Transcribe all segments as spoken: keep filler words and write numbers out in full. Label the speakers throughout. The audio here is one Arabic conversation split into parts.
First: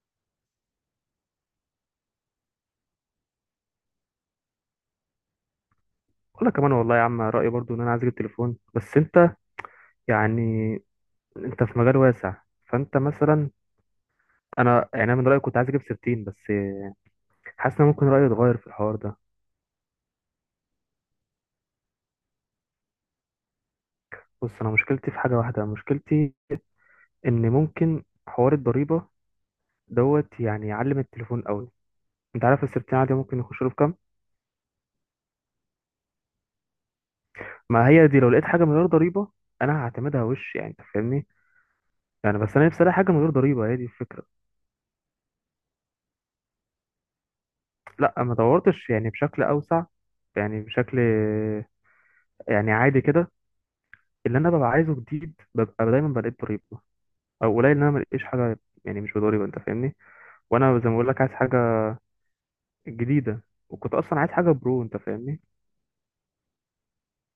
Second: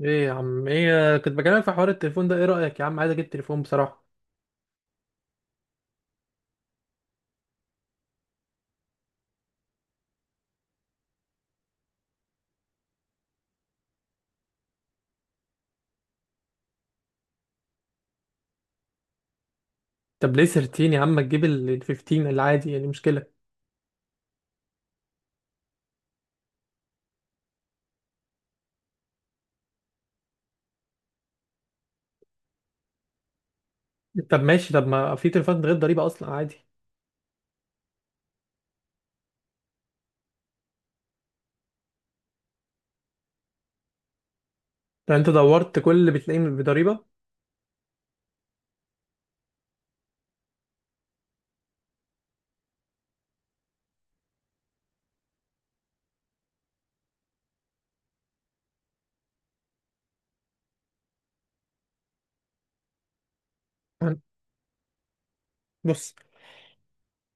Speaker 1: ايه يا عم؟ ايه كنت بكلمك في حوار التليفون ده. ايه رأيك يا عم؟ عايز اجيب تليفون بصراحة.
Speaker 2: ولا كمان، والله يا عم، رأيي برضو ان انا عايز اجيب تليفون. بس انت يعني انت في مجال واسع، فانت مثلا، انا يعني أنا من رأيي كنت عايز اجيب ستاشر بس. حاسس ان ممكن رأيي يتغير في الحوار ده.
Speaker 1: طب ليه تلتاشر يا عم؟ ما تجيب ال ال خمستاشر العادي؟ يعني مشكلة؟
Speaker 2: بص، انا مشكلتي في حاجة واحدة، مشكلتي ان ممكن حوار الضريبة دوت يعني يعلم التليفون قوي. انت عارف ال ستاشر عادي ممكن يخش له بكام؟
Speaker 1: طب ماشي. طب ما في تليفونات غير ضريبة اصلا عادي.
Speaker 2: ما هي دي، لو لقيت حاجة من غير ضريبة انا هعتمدها وش، يعني انت فاهمني. يعني بس انا نفسي الاقي حاجة من غير ضريبة، هي دي الفكرة.
Speaker 1: لو انت دورت كل اللي بتلاقيه بضريبة.
Speaker 2: لا، ما دورتش يعني بشكل اوسع، يعني بشكل، يعني عادي كده. اللي انا ببقى عايزه جديد ببقى دايما بلاقيه بضريبه، او قليل ان انا ملاقيش حاجه يعني مش بضريبه، انت فاهمني. وانا زي ما بقول لك عايز حاجه جديده، وكنت
Speaker 1: عن-
Speaker 2: اصلا عايز حاجه برو، انت فاهمني.
Speaker 1: بص،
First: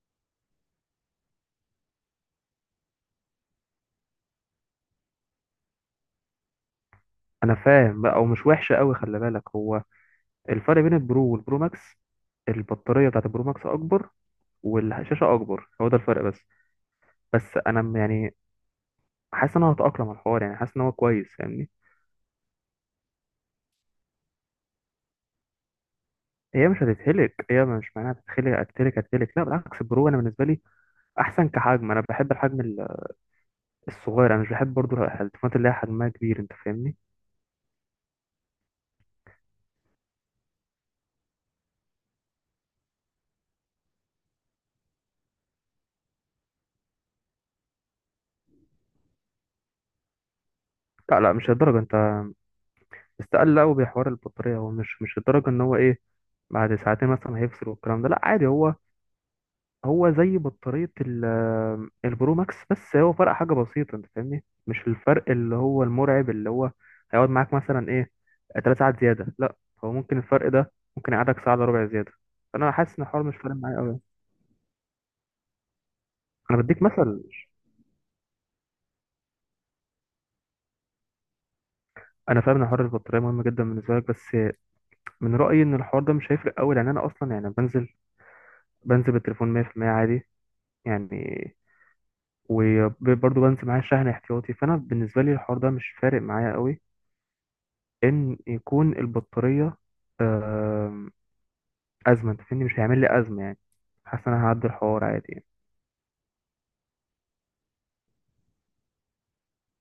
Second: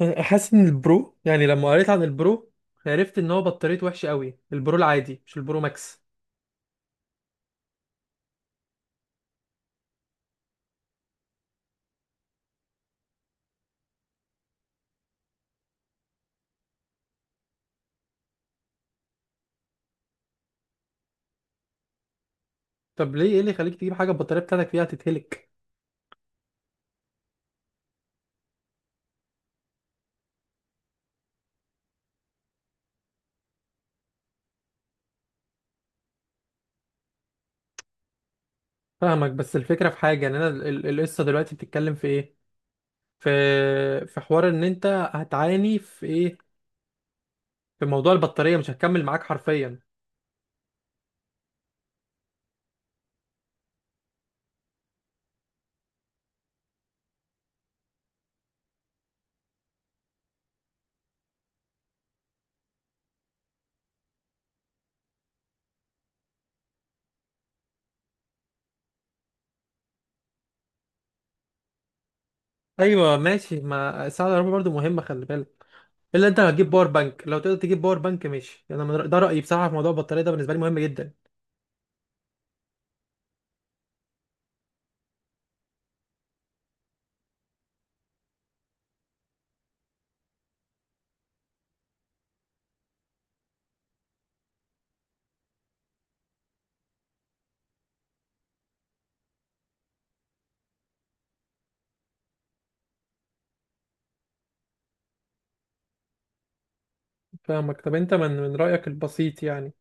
Speaker 1: انا حاسس ان البرو، يعني لما قريت عن البرو عرفت ان هو بطاريته وحشة قوي، البرو العادي مش البرو ماكس.
Speaker 2: انا فاهم بقى، ومش وحشه قوي، خلي بالك. هو الفرق بين البرو والبرو ماكس، البطاريه بتاعت البرو ماكس اكبر، والشاشه اكبر، هو ده الفرق بس. بس انا م- يعني حاسس ان انا هتاقلم على الحوار، يعني حاسس ان هو كويس، فاهمني.
Speaker 1: طب ليه؟ ايه اللي يخليك تجيب حاجة البطارية بتاعتك فيها تتهلك؟
Speaker 2: هي مش هتتهلك، هي مش معناها هتتخلق. هتتهلك هتتهلك، لا بالعكس، البرو انا بالنسبه لي احسن كحجم، انا بحب الحجم الصغير، انا مش بحب برضو التليفونات اللي هي حجمها كبير، انت فاهمني.
Speaker 1: فاهمك، بس الفكرة في حاجة، ان انا ال- ال- القصة دلوقتي بتتكلم في ايه؟ في، في حوار ان انت هتعاني في ايه، في موضوع البطارية مش هتكمل معاك حرفيا.
Speaker 2: لا لا، مش الدرجه. انت استقل قوي بحوار البطاريه. هو مش مش الدرجه ان هو ايه، بعد ساعتين مثلا هيفصل والكلام ده، لا عادي. هو هو زي بطاريه ال- آمم، البرو ماكس، بس هو فرق حاجه بسيطه، انت فاهمني، مش الفرق اللي هو المرعب اللي هو هيقعد معاك مثلا ايه، ثلاث ساعات زياده، لا. هو ممكن الفرق ده ممكن يقعدك ساعه الا ربع زياده، فانا حاسس ان
Speaker 1: ايوه
Speaker 2: الحوار مش فارق
Speaker 1: ماشي،
Speaker 2: معايا قوي.
Speaker 1: ما الساعة الكهرباء برضو مهمة خلي بالك. الا انت
Speaker 2: انا
Speaker 1: هتجيب
Speaker 2: بديك
Speaker 1: باور بانك؟
Speaker 2: مثل،
Speaker 1: لو تقدر تجيب باور بانك ماشي. انا من رأ- ده رأيي بصراحة في موضوع البطارية ده، بالنسبة لي مهم جدا.
Speaker 2: انا فاهم ان حوار البطاريه مهم جدا بالنسبه لك، بس من رأيي إن الحوار ده مش هيفرق أوي، لأن أنا أصلا يعني بنزل بنزل بالتليفون مية في المية عادي يعني، وبرضه بنزل معايا شحن احتياطي، فأنا بالنسبة لي الحوار ده مش فارق معايا أوي، إن يكون البطارية آم، أزمة. أنت فاهمني، مش هيعمل لي أزمة يعني، حاسس إن أنا هعدي الحوار عادي يعني.
Speaker 1: فاهمك. طب انت من من رأيك البسيط، يعني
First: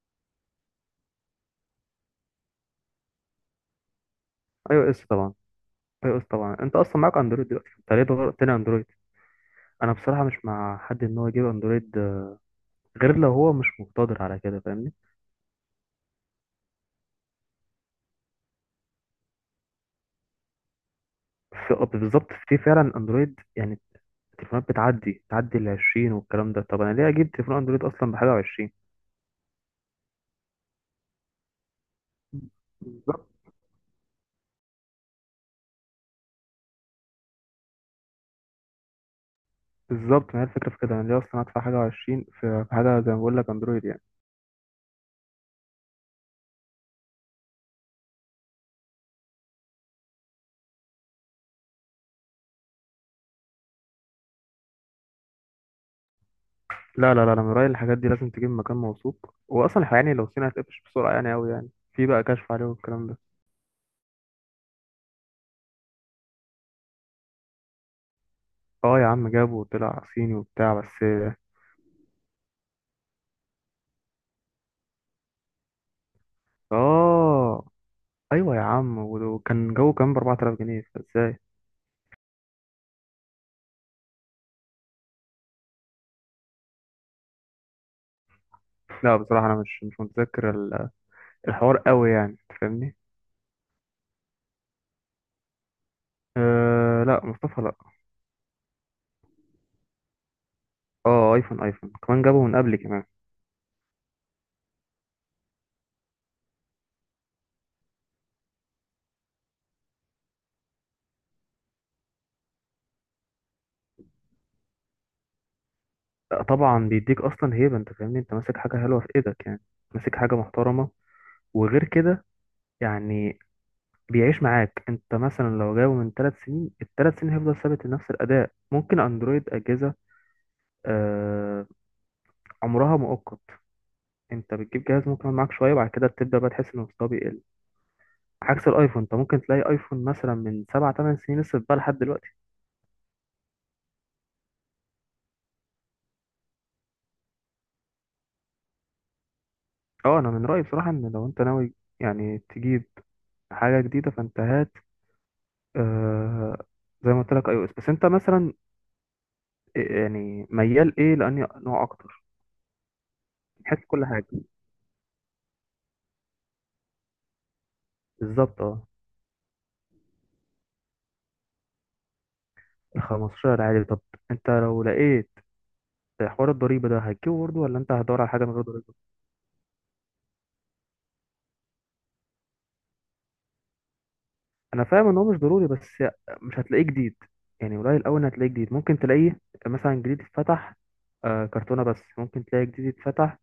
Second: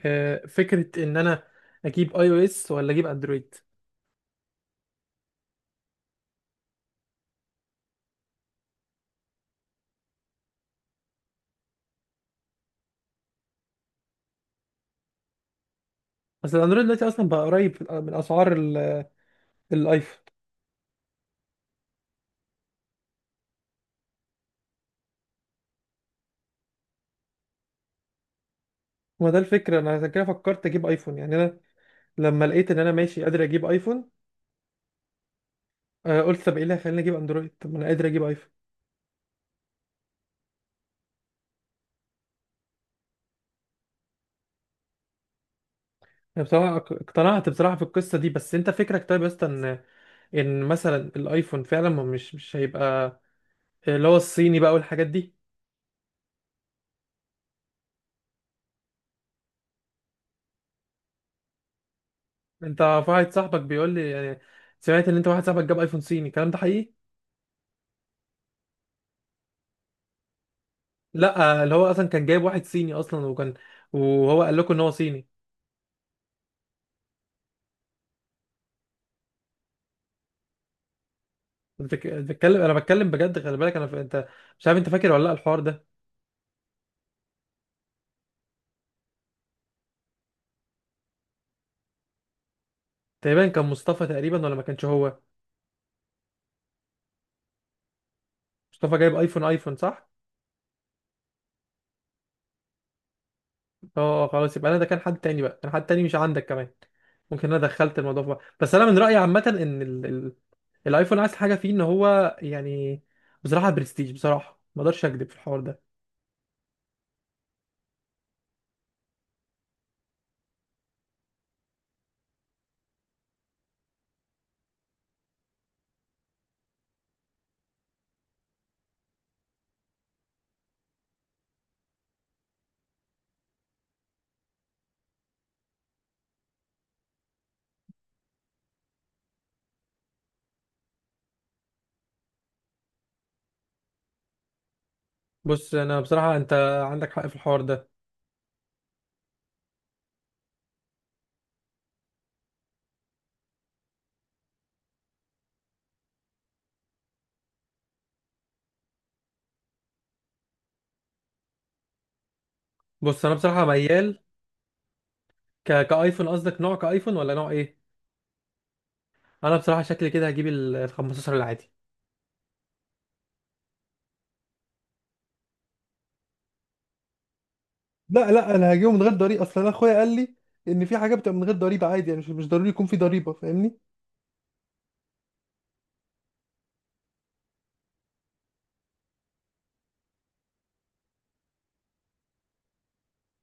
Speaker 1: آه، فكرة ان انا اجيب اي او اس ولا اجيب اندرويد؟
Speaker 2: أي أو إس طبعا، أي أو إس طبعا. أنت أصلا معاك أندرويد دلوقتي، أنت ليه غيرت لي أندرويد؟ أنا بصراحة مش مع حد إن هو يجيب أندرويد، آه، غير لو هو مش مقتدر على كده، فاهمني.
Speaker 1: اصل الاندرويد دلوقتي اصلا بقى قريب من اسعار ال- الايفون.
Speaker 2: في بالظبط، في فعلا أندرويد يعني، التليفونات بتعدي تعدي ال عشرين والكلام ده. طب انا ليه اجيب تليفون اندرويد اصلا بحاجه و20؟
Speaker 1: ما ده الفكرة، انا عشان كده فكرت اجيب ايفون. يعني انا لما لقيت ان انا ماشي
Speaker 2: بالظبط،
Speaker 1: قادر اجيب ايفون، آه، قلت طب ايه اللي هيخليني اجيب اندرويد؟ طب ما انا قادر اجيب ايفون.
Speaker 2: بالظبط. ما هي الفكره في كده، انا ليه اصلا ادفع حاجه و20 في في حاجه زي ما بقول لك اندرويد يعني.
Speaker 1: أنا بصراحة اق- اقتنعت بصراحة في القصة دي. بس انت فكرك طيب يا اسطى ان، ان مثلا الايفون فعلا ما مش مش هيبقى اللي هو الصيني بقى والحاجات دي؟
Speaker 2: لا لا لا، انا من رايي الحاجات دي لازم تجيب مكان موثوق، واصلا يعني لو صيني هتقفش بسرعه يعني، قوي يعني، في بقى كشف عليه
Speaker 1: انت،
Speaker 2: والكلام ده.
Speaker 1: واحد صاحبك بيقول لي يعني سمعت ان انت واحد صاحبك جاب ايفون صيني، الكلام ده حقيقي؟
Speaker 2: اه يا عم، جابه وطلع صيني وبتاع بس.
Speaker 1: لا، اللي هو اصلا كان جايب واحد صيني اصلا، وكان، وهو قال لكم ان هو صيني؟
Speaker 2: اه ايوه يا عم، وكان جوه كام، ب اربعة آلاف جنيه، فازاي؟
Speaker 1: بتك- بتكلم، انا بتكلم بجد خلي بالك. انا ف... انت مش عارف انت فاكر ولا لا الحوار ده؟
Speaker 2: لا بصراحه انا مش مش متذكر ال- الحوار قوي يعني، أنت فاهمني.
Speaker 1: تقريبا كان مصطفى، تقريبا ولا ما كانش هو؟
Speaker 2: أه لا، مصطفى لا.
Speaker 1: مصطفى جايب ايفون، ايفون صح؟
Speaker 2: اه، ايفون، ايفون كمان جابه من قبل كمان.
Speaker 1: اه اه، خلاص يبقى انا ده كان حد تاني بقى، كان حد تاني مش عندك كمان. ممكن انا دخلت الموضوع في بعض. بس انا من رايي عامه ان ال... ال... الايفون عايز حاجه فيه ان هو يعني بصراحه برستيج، بصراحه ما اقدرش اكذب في الحوار ده.
Speaker 2: آه، طبعا، بيديك اصلا هيبه، انت فاهمني، انت ماسك حاجه حلوه في ايدك يعني، ماسك حاجه محترمه، وغير كده يعني بيعيش معاك. انت مثلا لو جابه من ثلاث سنين، الثلاث سنين هيفضل ثابت نفس الاداء. ممكن اندرويد اجهزه آه عمرها مؤقت، انت بتجيب جهاز ممكن يقعد معاك شويه، وبعد كده بتبدا بقى تحس ان مستواه بيقل، عكس الايفون انت ممكن تلاقي ايفون مثلا من سبع ثمان سنين لسه بقى لحد دلوقتي.
Speaker 1: بص انا بصراحه، انت عندك حق في الحوار ده.
Speaker 2: اه، انا من رايي بصراحه ان لو انت ناوي يعني تجيب حاجه جديده، فانت هات آه زي ما قلت لك اي او اس. بس انت مثلا إيه- يعني ميال ايه، لاني نوع اكتر
Speaker 1: بص انا بصراحه
Speaker 2: من حيث كل
Speaker 1: ميال
Speaker 2: حاجه.
Speaker 1: ك... كايفون. قصدك نوع كايفون ولا نوع ايه؟
Speaker 2: بالظبط اه.
Speaker 1: انا بصراحه شكلي كده هجيب ال ال خمستاشر العادي.
Speaker 2: ال خمسة عشر عادي؟ طب انت لو لقيت حوار الضريبه ده هتجيبه برضه، ولا انت هتدور على
Speaker 1: لا
Speaker 2: حاجه من
Speaker 1: لا،
Speaker 2: غير
Speaker 1: انا هجيبه
Speaker 2: ضريبه؟
Speaker 1: من غير ضريبه اصلا. انا اخويا قال لي ان في حاجه بتبقى من غير ضريبه عادي، يعني مش مش ضروري يكون في ضريبه، فاهمني.
Speaker 2: انا فاهم ان هو مش ضروري، بس مش هتلاقيه جديد يعني، قليل قوي ان هتلاقيه جديد. ممكن تلاقيه مثلا جديد اتفتح، آه كرتونه بس، ممكن تلاقي جديد اتفتح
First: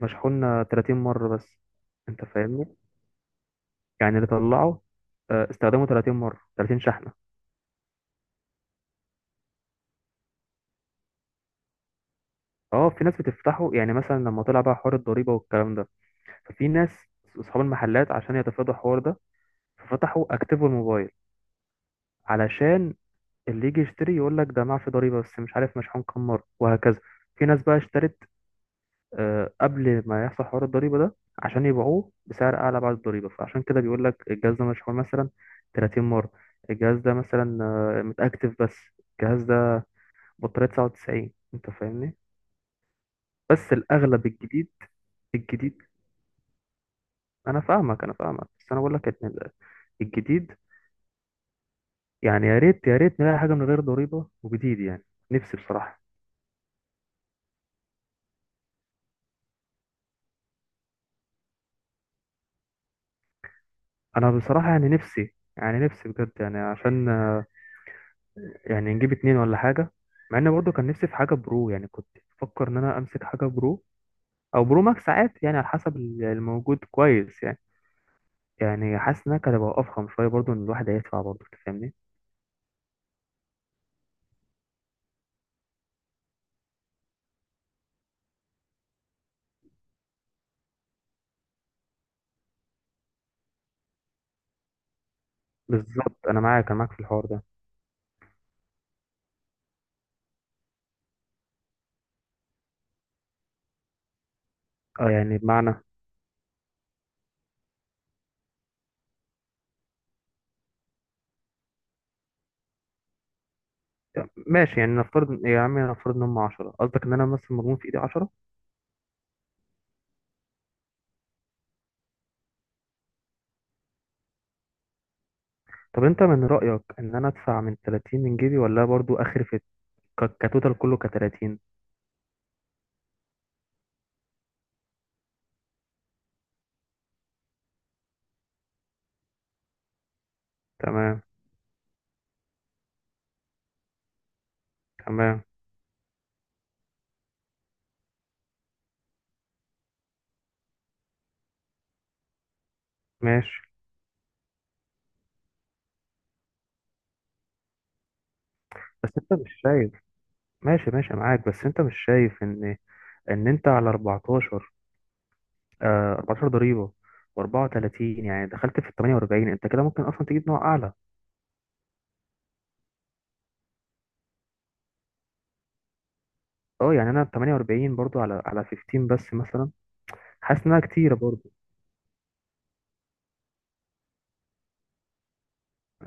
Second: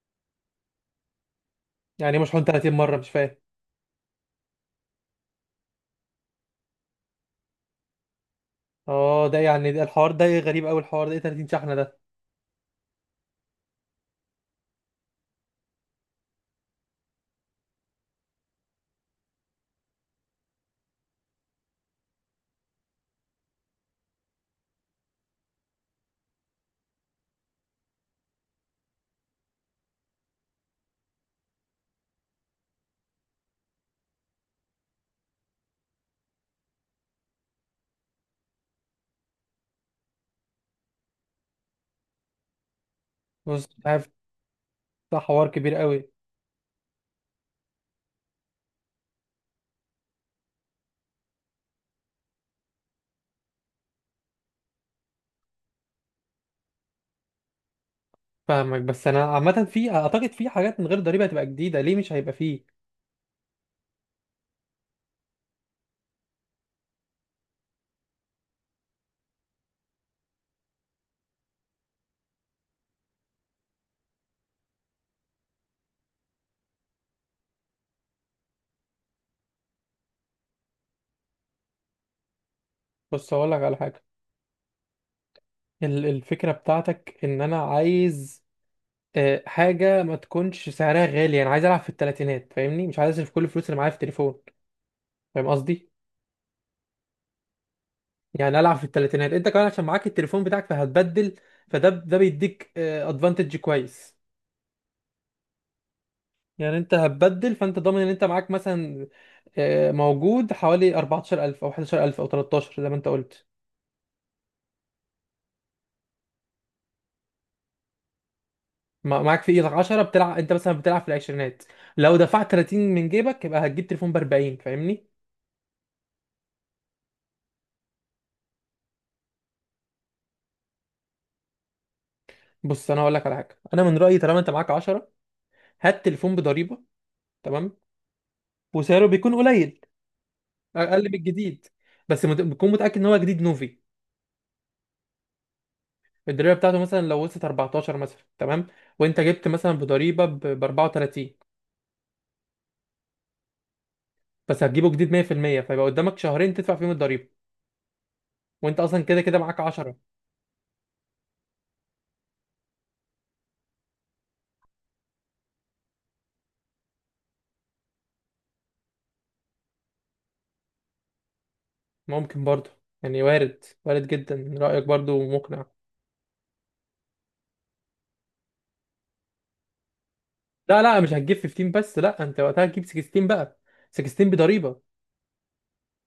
Speaker 2: مشحون تلاتين مره بس.
Speaker 1: يعني إيه
Speaker 2: انت
Speaker 1: مشحون
Speaker 2: فاهمني،
Speaker 1: 30 مره؟ مش فاهم.
Speaker 2: يعني اللي طلعه آه استخدمه ثلاثين مره، ثلاثين شحنه.
Speaker 1: اه ده يعني ده الحوار ده غريب قوي، الحوار ده ايه 30 شحنه ده؟
Speaker 2: اه، في ناس بتفتحه يعني، مثلا لما طلع بقى حوار الضريبة والكلام ده، ففي ناس اصحاب المحلات عشان يتفادوا الحوار ده ففتحوا اكتيفوا الموبايل، علشان اللي يجي يشتري يقول لك ده معفي ضريبة، بس مش عارف مشحون كام مرة وهكذا. في ناس بقى اشترت آه، قبل ما يحصل حوار الضريبة ده، عشان يبيعوه بسعر اعلى بعد الضريبة، فعشان كده بيقول لك الجهاز ده مشحون مثلا تلاتين مرة، الجهاز ده مثلا آه، متأكتف بس، الجهاز ده بطارية تسعة وتسعين، انت فاهمني.
Speaker 1: بص
Speaker 2: بس
Speaker 1: مش عارف،
Speaker 2: الاغلب الجديد،
Speaker 1: ده حوار كبير
Speaker 2: الجديد،
Speaker 1: قوي.
Speaker 2: انا فاهمك، انا فاهمك، بس انا بقول لك إن ال- الجديد يعني، يا ريت يا ريت نلاقي حاجه من غير ضريبه وجديد يعني، نفسي بصراحه.
Speaker 1: فاهمك، بس انا عامه في، اعتقد في حاجات من غير ضريبه هتبقى جديده، ليه مش هيبقى فيه؟
Speaker 2: انا بصراحه يعني نفسي، يعني نفسي بجد، يعني عشان آه، يعني نجيب اتنين ولا حاجه. مع ان برضه كان نفسي في حاجه برو يعني، كنت بفكر ان انا امسك حاجه برو او برو ماكس ساعات يعني، على حسب ال- الموجود كويس يعني، يعني حاسس انها كانت هتبقى افخم شويه برضه، ان الواحد هيدفع برضه أنت فاهمني.
Speaker 1: بص هقول لك على حاجه. ال- الفكره بتاعتك ان انا عايز آه، حاجه ما تكونش سعرها غالي، انا عايز العب في الثلاثينات فاهمني، مش عايز اصرف كل الفلوس اللي معايا في التليفون. فاهم قصدي؟
Speaker 2: بالظبط، انا معاك، انا معاك في الحوار ده.
Speaker 1: يعني العب في الثلاثينات انت كمان عشان معاك التليفون بتاعك فهتبدل، فده ده بيديك ادفانتج كويس.
Speaker 2: اه يعني بمعنى،
Speaker 1: يعني انت هتبدل، فانت ضامن ان انت معاك مثلا، آه، موجود حوالي اربعتاشر الف او احد عشر الف او تلتاشر زي ما انت قلت.
Speaker 2: ماشي. يعني نفترض يا عمي، نفترض ان هم عشرة، قصدك ان انا مثلا مضمون في ايدي عشرة.
Speaker 1: مع- معاك في ايدك عشرة، بتلعب انت مثلا بتلعب في العشرينات. لو دفعت تلاتين من جيبك يبقى هتجيب تليفون ب اربعين فاهمني.
Speaker 2: طب انت من رأيك ان انا ادفع من ثلاثين من جيبي، ولا برضو اخر في ك- كتوتال كله ك ثلاثين؟
Speaker 1: بص انا هقول لك على حاجه. انا من رايي طالما انت معاك عشرة، هات تليفون بضريبه، تمام، وسعره بيكون قليل، اقل من
Speaker 2: تمام،
Speaker 1: الجديد. بس مت- بتكون متاكد ان هو جديد نوفي.
Speaker 2: تمام،
Speaker 1: الضريبه بتاعته مثلا لو وصلت اربعتاشر مثلا، تمام، وانت جبت مثلا بضريبه ب اربعة وتلاتين،
Speaker 2: ماشي.
Speaker 1: بس هتجيبه جديد ميه في الميه، فيبقى قدامك شهرين تدفع فيهم الضريبة، وانت اصلا
Speaker 2: بس
Speaker 1: كده
Speaker 2: انت
Speaker 1: كده
Speaker 2: مش
Speaker 1: معاك
Speaker 2: شايف،
Speaker 1: عشرة.
Speaker 2: ماشي ماشي معاك، بس انت مش شايف ان ان انت على اربعتاشر، آه اربعتاشر ضريبة، و34، يعني دخلت في ال تمنية واربعين. انت كده ممكن اصلا تجيب نوع اعلى.
Speaker 1: ممكن برضه، يعني وارد، وارد جدا، رأيك برضه مقنع.
Speaker 2: اه يعني، انا ثمانية واربعين برضو على على خمستاشر بس مثلا، حاسس انها
Speaker 1: لا لا، مش
Speaker 2: كتيرة
Speaker 1: هتجيب
Speaker 2: برضو.
Speaker 1: خمستاشر بس، لا، انت وقتها هتجيب ستاشر بقى، ستاشر بضريبة.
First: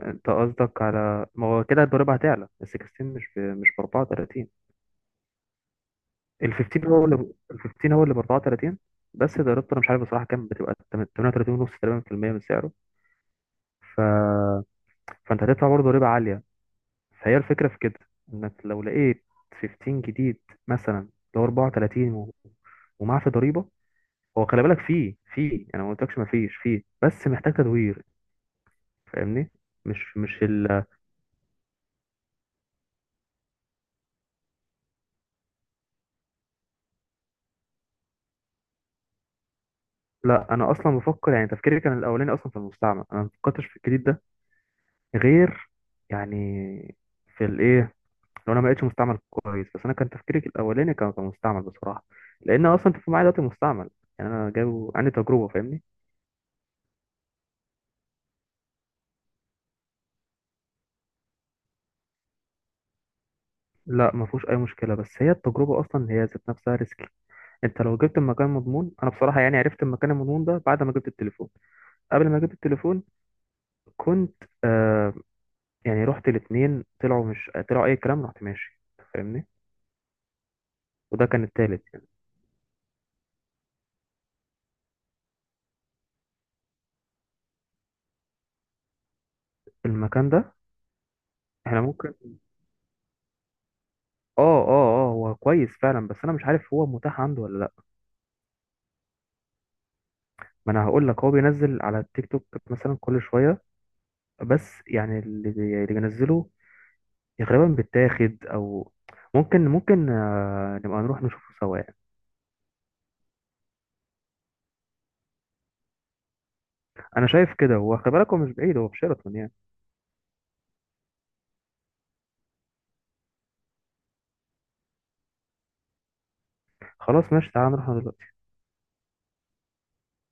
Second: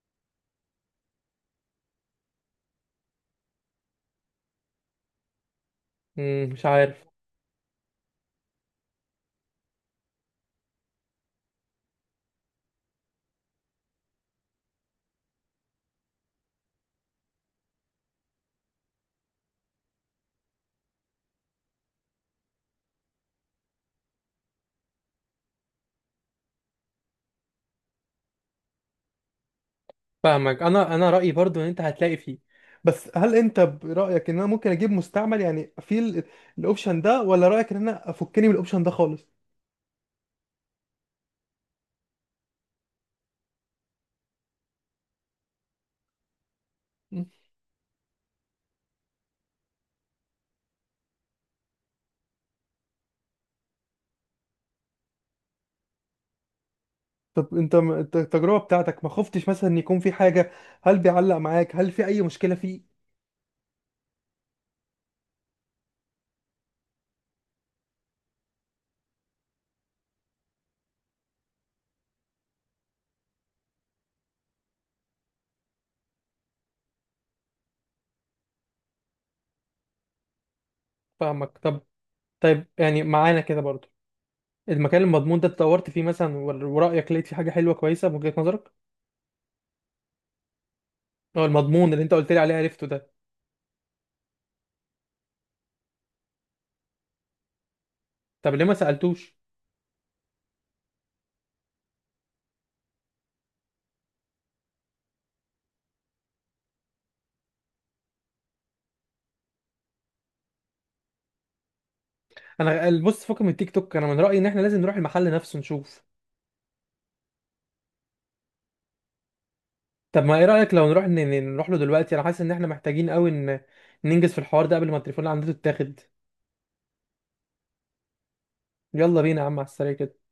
Speaker 2: انت قصدك على ما هو كده الضريبة هتعلى ال ستة عشر؟ مش ب... مش ب اربعة وتلاتين؟
Speaker 1: مم،
Speaker 2: ال
Speaker 1: مش
Speaker 2: خمستاشر
Speaker 1: عارف.
Speaker 2: هو اللي ب- ال خمسة عشر هو اللي ب اربعة وتلاتين، بس ضريبته انا مش عارف بصراحة كام بتبقى، تمنية وتلاتين ونص تقريبا في المية من سعره، ف... فانت هتدفع برضه ضريبة عالية. فهي الفكرة في كده، انك لو لقيت خمستاشر جديد مثلا، اللي هو اربعة وتلاتين و... ومعاه في ضريبة. هو خلي بالك فيه فيه انا ما قلتلكش ما فيش، فيه بس محتاج تدوير، فاهمني، مش مش
Speaker 1: فاهمك. انا انا رأيي برضه ان انت هتلاقي فيه. بس هل انت برأيك ان انا ممكن اجيب مستعمل، يعني في ال- الاوبشن ده، ولا رأيك ان انا افكني من الاوبشن ده خالص؟
Speaker 2: لا. انا اصلا بفكر يعني، تفكيري كان الاولاني اصلا في المستعمل، انا ما فكرتش في الجديد ده غير يعني
Speaker 1: مم.
Speaker 2: في الايه، لو انا ما لقيتش مستعمل كويس، بس انا كان تفكيري الاولاني كان في المستعمل بصراحه، لان اصلا انت معايا دلوقتي مستعمل يعني، انا جايبه عندي تجربه، فاهمني.
Speaker 1: طب انت م- الت- التجربة بتاعتك ما خفتش مثلا ان يكون في حاجة؟ هل بيعلق معاك؟ هل في اي مشكلة فيه؟
Speaker 2: لا، ما فيهوش اي مشكله، بس هي التجربه اصلا هي ذات نفسها ريسكي. انت لو جبت المكان مضمون، انا بصراحه يعني عرفت المكان المضمون ده بعد ما جبت التليفون، قبل ما جبت التليفون كنت آه يعني رحت الاثنين طلعوا مش طلعوا اي كلام، رحت ماشي، فاهمني، وده كان
Speaker 1: فاهمك. طب،
Speaker 2: التالت.
Speaker 1: طيب يعني معانا كده برضو المكان المضمون ده اتطورت فيه مثلا ور- ورأيك لقيت فيه حاجة حلوة كويسة من وجهة نظرك؟
Speaker 2: المكان ده
Speaker 1: هو
Speaker 2: احنا
Speaker 1: المضمون اللي انت
Speaker 2: ممكن،
Speaker 1: قلت لي عليه عرفته ده؟
Speaker 2: اه اه اه هو كويس فعلا، بس انا مش عارف هو متاح عنده ولا لا.
Speaker 1: طب ليه ما سألتوش؟
Speaker 2: ما انا هقول لك، هو بينزل على التيك توك مثلا كل شويه، بس يعني اللي بي- اللي بينزله غالبا بيتاخد، او ممكن ممكن آه، نبقى نروح نشوفه سوا يعني.
Speaker 1: انا بص، فكك من التيك توك، انا من رأيي ان احنا لازم نروح المحل نفسه نشوف.
Speaker 2: انا شايف كده، هو خلي بالك هو مش بعيد، هو في شيراتون يعني.
Speaker 1: طب ما ايه رأيك لو نروح ن- ن- نروح له دلوقتي؟ انا حاسس ان احنا محتاجين قوي ان ننجز في الحوار ده قبل ما التليفون اللي عندنا يتاخد.
Speaker 2: خلاص ماشي، تعالى نروح دلوقتي.
Speaker 1: يلا بينا يا عم على السريع كده.